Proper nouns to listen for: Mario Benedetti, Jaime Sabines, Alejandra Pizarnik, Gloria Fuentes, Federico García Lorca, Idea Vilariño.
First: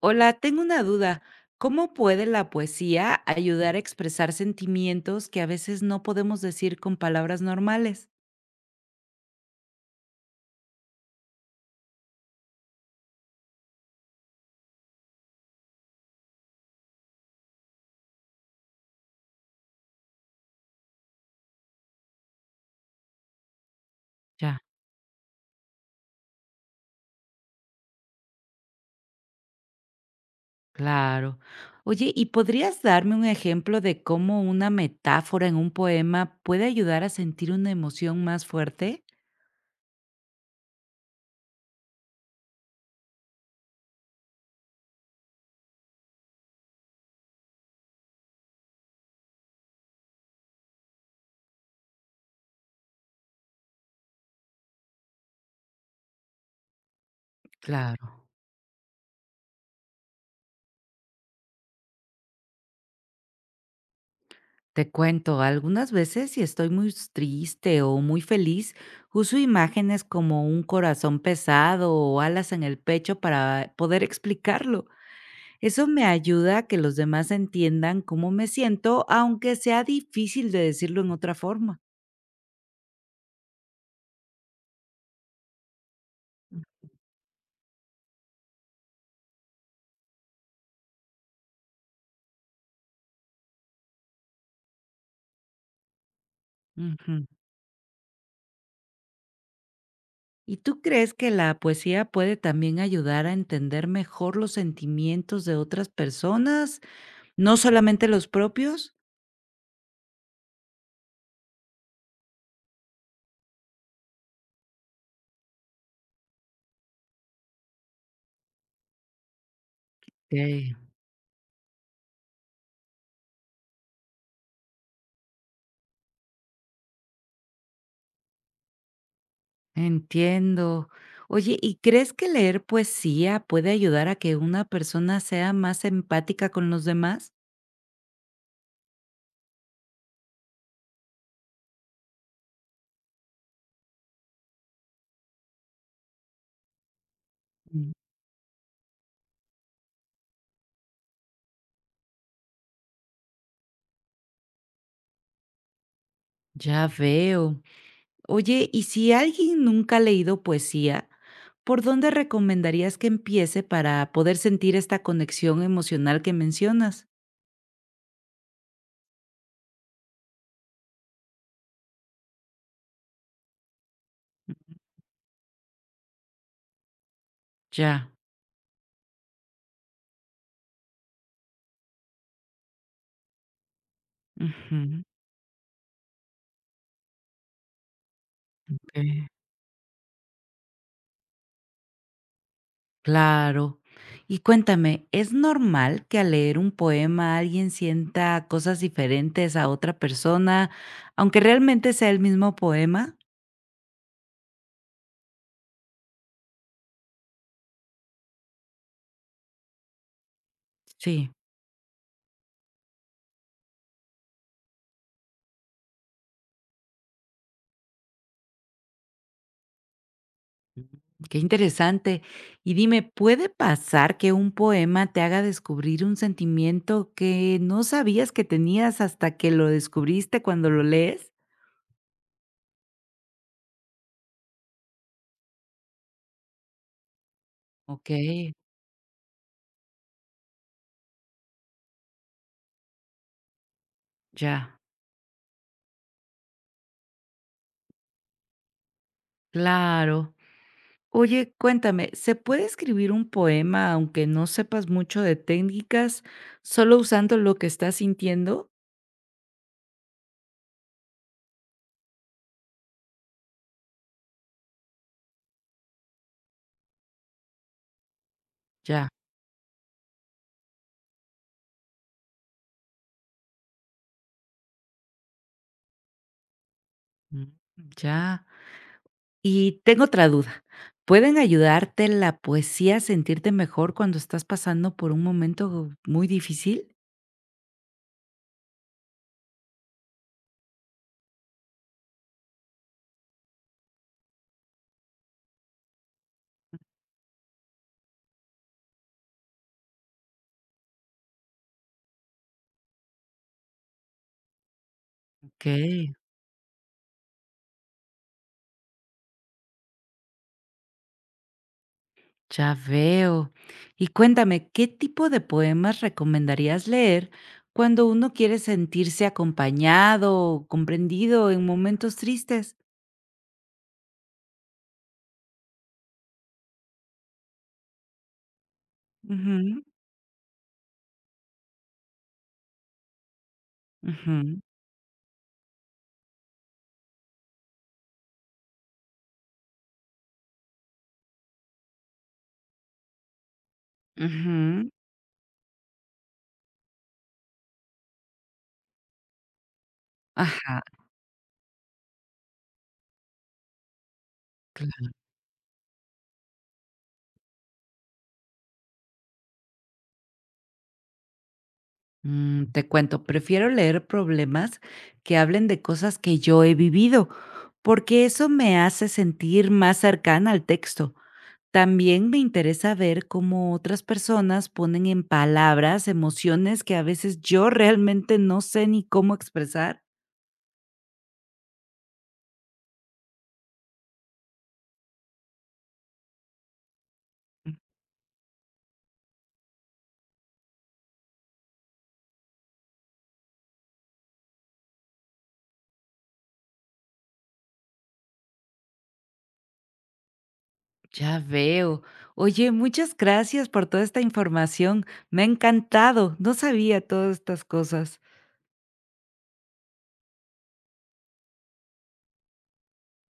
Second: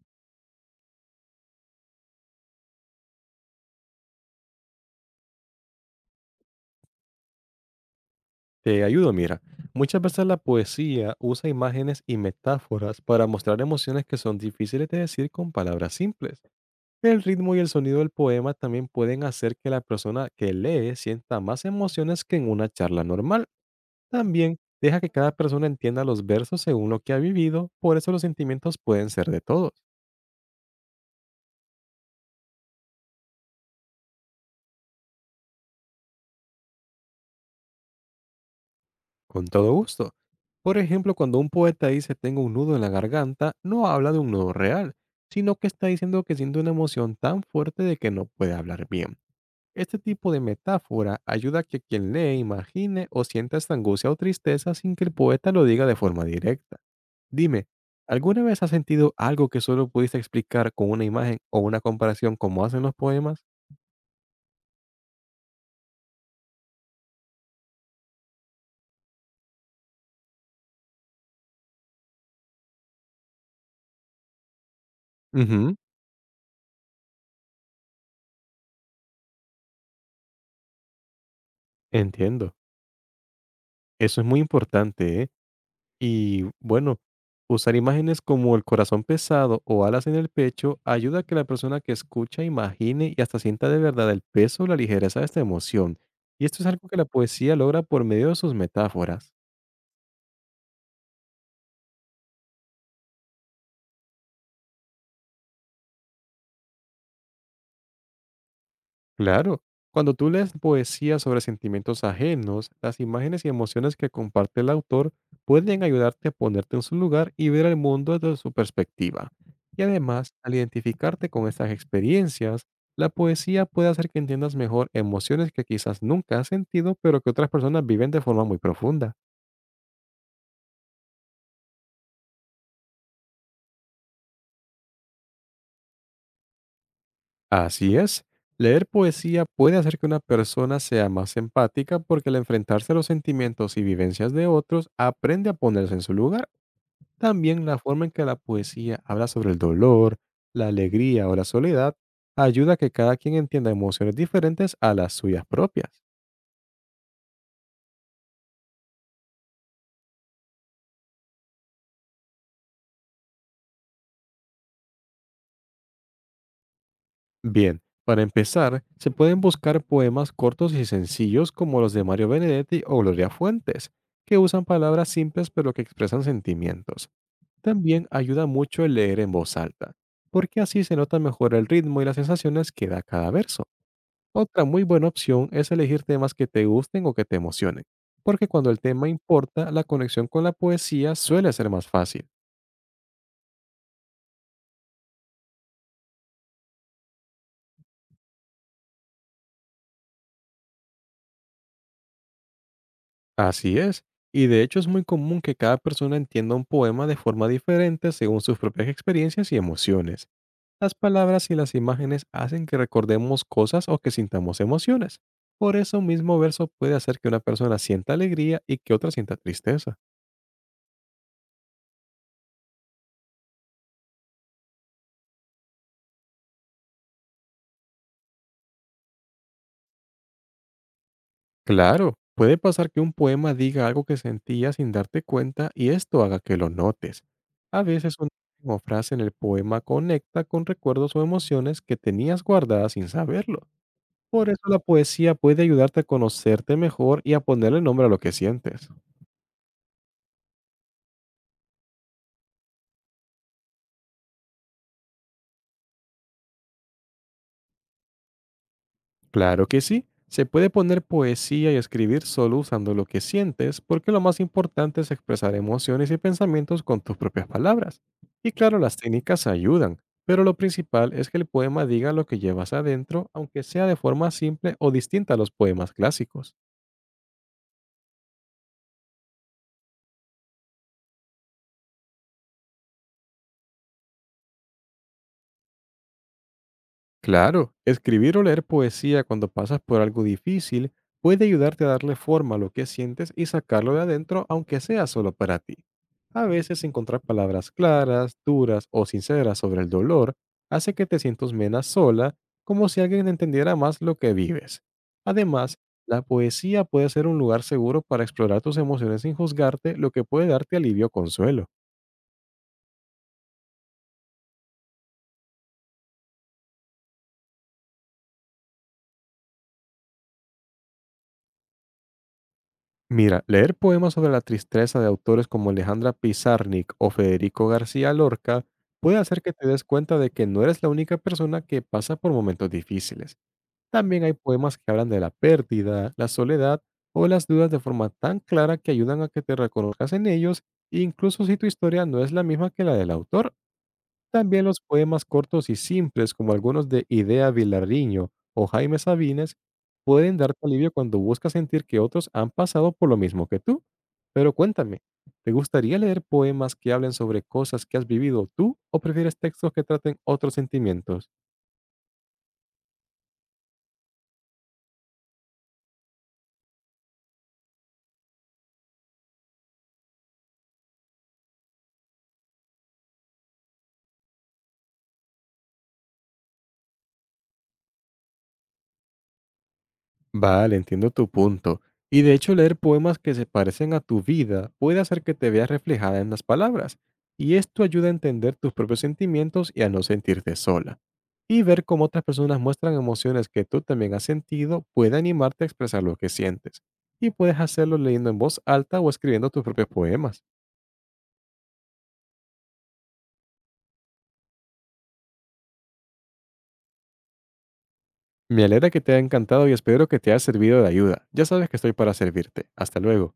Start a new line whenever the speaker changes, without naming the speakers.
Hola, tengo una duda. ¿Cómo puede la poesía ayudar a expresar sentimientos que a veces no podemos decir con palabras normales?
Te ayudo, mira. Muchas veces la poesía usa imágenes y metáforas para mostrar emociones que son difíciles de decir con palabras simples. El ritmo y el sonido del poema también pueden hacer que la persona que lee sienta más emociones que en una charla normal. También
Ya,
deja que cada persona entienda los versos según lo que ha vivido, por eso los sentimientos pueden ser de todos.
claro. Oye, ¿y podrías darme un ejemplo de cómo una metáfora en un poema puede ayudar a sentir una emoción más fuerte?
Con todo gusto. Por ejemplo, cuando un poeta dice tengo un nudo en la garganta, no habla de un nudo real, sino que está diciendo que siente una emoción tan fuerte de que no puede hablar bien. Este tipo de metáfora ayuda a que quien lee imagine o sienta esta angustia o tristeza sin que el poeta lo diga de forma directa. Dime,
Claro.
¿alguna vez has sentido algo que solo pudiste explicar con una imagen o una comparación como hacen los poemas?
Te cuento, algunas veces si estoy muy triste o muy feliz, uso imágenes como un corazón pesado o alas en el pecho para poder explicarlo.
Ujú.
Eso me ayuda a que los demás entiendan cómo me siento, aunque sea difícil de decirlo en otra forma.
Entiendo. Eso es muy importante, ¿eh? Y bueno, usar imágenes como el corazón pesado o alas en el pecho ayuda a que la persona que escucha imagine y hasta sienta de verdad el peso o la ligereza de esta emoción. Y esto es algo que la
Ujú.
poesía logra por medio de sus metáforas.
¿Y tú crees que la poesía puede también ayudar a entender mejor los sentimientos de otras personas, no solamente los propios?
Claro, cuando tú lees poesía sobre sentimientos ajenos, las imágenes y emociones que comparte el autor pueden ayudarte a ponerte en su lugar y ver el mundo desde su perspectiva. Y además, al
Ok.
identificarte con estas experiencias, la poesía puede hacer que entiendas mejor emociones que quizás nunca has sentido, pero que otras personas viven de forma muy profunda.
Entiendo. Oye, ¿y crees que leer poesía puede ayudar a que una persona sea más empática con los demás?
Así es, leer poesía puede hacer que una persona sea más empática porque al enfrentarse a los sentimientos y vivencias de otros, aprende a ponerse en su lugar. También la
Mm.
forma en que la poesía habla sobre el dolor, la alegría o la soledad ayuda a que cada quien entienda emociones diferentes a las suyas propias.
Ya veo. Oye, ¿y si alguien nunca ha leído poesía, por dónde recomendarías que empiece para poder sentir esta conexión emocional que mencionas?
Bien, para empezar, se pueden buscar poemas cortos y sencillos como los de Mario Benedetti o Gloria Fuentes, que usan palabras simples pero que expresan sentimientos. También
Ya.
ayuda mucho el leer en voz alta, porque así se nota mejor el ritmo y las sensaciones que da cada verso. Otra muy
Ujú.
buena opción es elegir temas que te gusten o que te emocionen, porque cuando el tema
Ok.
importa, la conexión con la poesía suele ser más fácil.
Claro. Y cuéntame, ¿es normal que al leer un poema alguien sienta cosas diferentes a otra persona, aunque realmente sea el mismo poema?
Así es, y de hecho es muy común que cada persona entienda un poema de forma diferente según sus propias experiencias y emociones. Las
Sí.
palabras y las imágenes hacen que recordemos cosas o que sintamos emociones. Por eso un mismo verso puede hacer que una persona sienta alegría y que otra sienta tristeza.
Qué interesante. Y dime, ¿puede pasar que un poema te haga descubrir un sentimiento que no sabías que tenías hasta que lo descubriste cuando lo lees?
Claro, puede pasar que un poema diga algo que sentías sin darte cuenta y esto haga que lo notes. A
Ok,
veces una imagen o frase en el poema conecta con recuerdos o emociones que tenías guardadas sin saberlo. Por eso
ya,
la poesía puede ayudarte a conocerte mejor y a ponerle nombre a lo que sientes.
claro. Oye, cuéntame, ¿se puede escribir un poema aunque no sepas mucho de técnicas, solo usando lo que estás sintiendo?
Claro que sí. Se puede poner poesía y escribir solo usando lo que sientes, porque lo más importante es expresar emociones y pensamientos con tus propias palabras. Y claro, las
Ya.
técnicas ayudan, pero lo principal es que el poema diga lo que llevas adentro, aunque sea de forma simple o distinta a los poemas clásicos.
Mm, Ya. Y tengo otra duda. ¿Pueden ayudarte la poesía a sentirte mejor cuando estás pasando por un momento muy difícil?
Claro, escribir o leer poesía cuando pasas por algo difícil puede ayudarte a darle forma a lo que sientes y sacarlo de adentro, aunque sea solo para ti. A veces encontrar palabras claras, duras o sinceras sobre el dolor hace que te sientas menos sola, como si alguien entendiera más lo que vives.
Ok.
Además, la poesía puede ser un lugar seguro para explorar tus emociones sin juzgarte, lo que puede darte alivio o consuelo.
Ya veo. Y cuéntame, ¿qué tipo de poemas recomendarías leer cuando uno quiere sentirse acompañado o comprendido en momentos tristes?
Mira, leer poemas sobre la tristeza de autores como Alejandra Pizarnik o Federico García Lorca puede hacer que te des cuenta de que no eres la única persona que pasa por momentos difíciles. También hay
Ujú,
poemas que hablan de la pérdida, la soledad o las dudas de forma tan clara que ayudan a que te reconozcas en ellos, incluso si tu historia no es la misma que la del autor. También los
ujú.
poemas cortos y simples, como algunos de Idea Vilariño o Jaime Sabines, pueden darte
Ajá,
alivio cuando buscas sentir que otros han pasado por lo mismo que tú. Pero cuéntame,
claro.
¿te gustaría leer poemas que hablen sobre cosas que has vivido tú o prefieres textos que traten otros sentimientos?
Te cuento, prefiero leer problemas que hablen de cosas que yo he vivido, porque eso me hace sentir más cercana al texto. También me interesa ver cómo otras personas ponen en palabras emociones que a veces yo realmente no sé ni cómo expresar.
Vale, entiendo tu punto. Y de hecho, leer poemas que se parecen a tu vida puede hacer que te veas reflejada en las palabras, y esto ayuda a entender tus propios sentimientos y a no sentirte sola. Y ver cómo otras personas muestran emociones que tú también has sentido puede animarte a expresar lo que sientes. Y puedes hacerlo leyendo en voz alta o escribiendo tus propios poemas.
Ya veo. Oye, muchas gracias por toda esta información. Me ha encantado. No sabía todas estas cosas.
Me alegra que te haya encantado y espero que te haya servido de ayuda. Ya sabes que estoy para servirte. Hasta luego.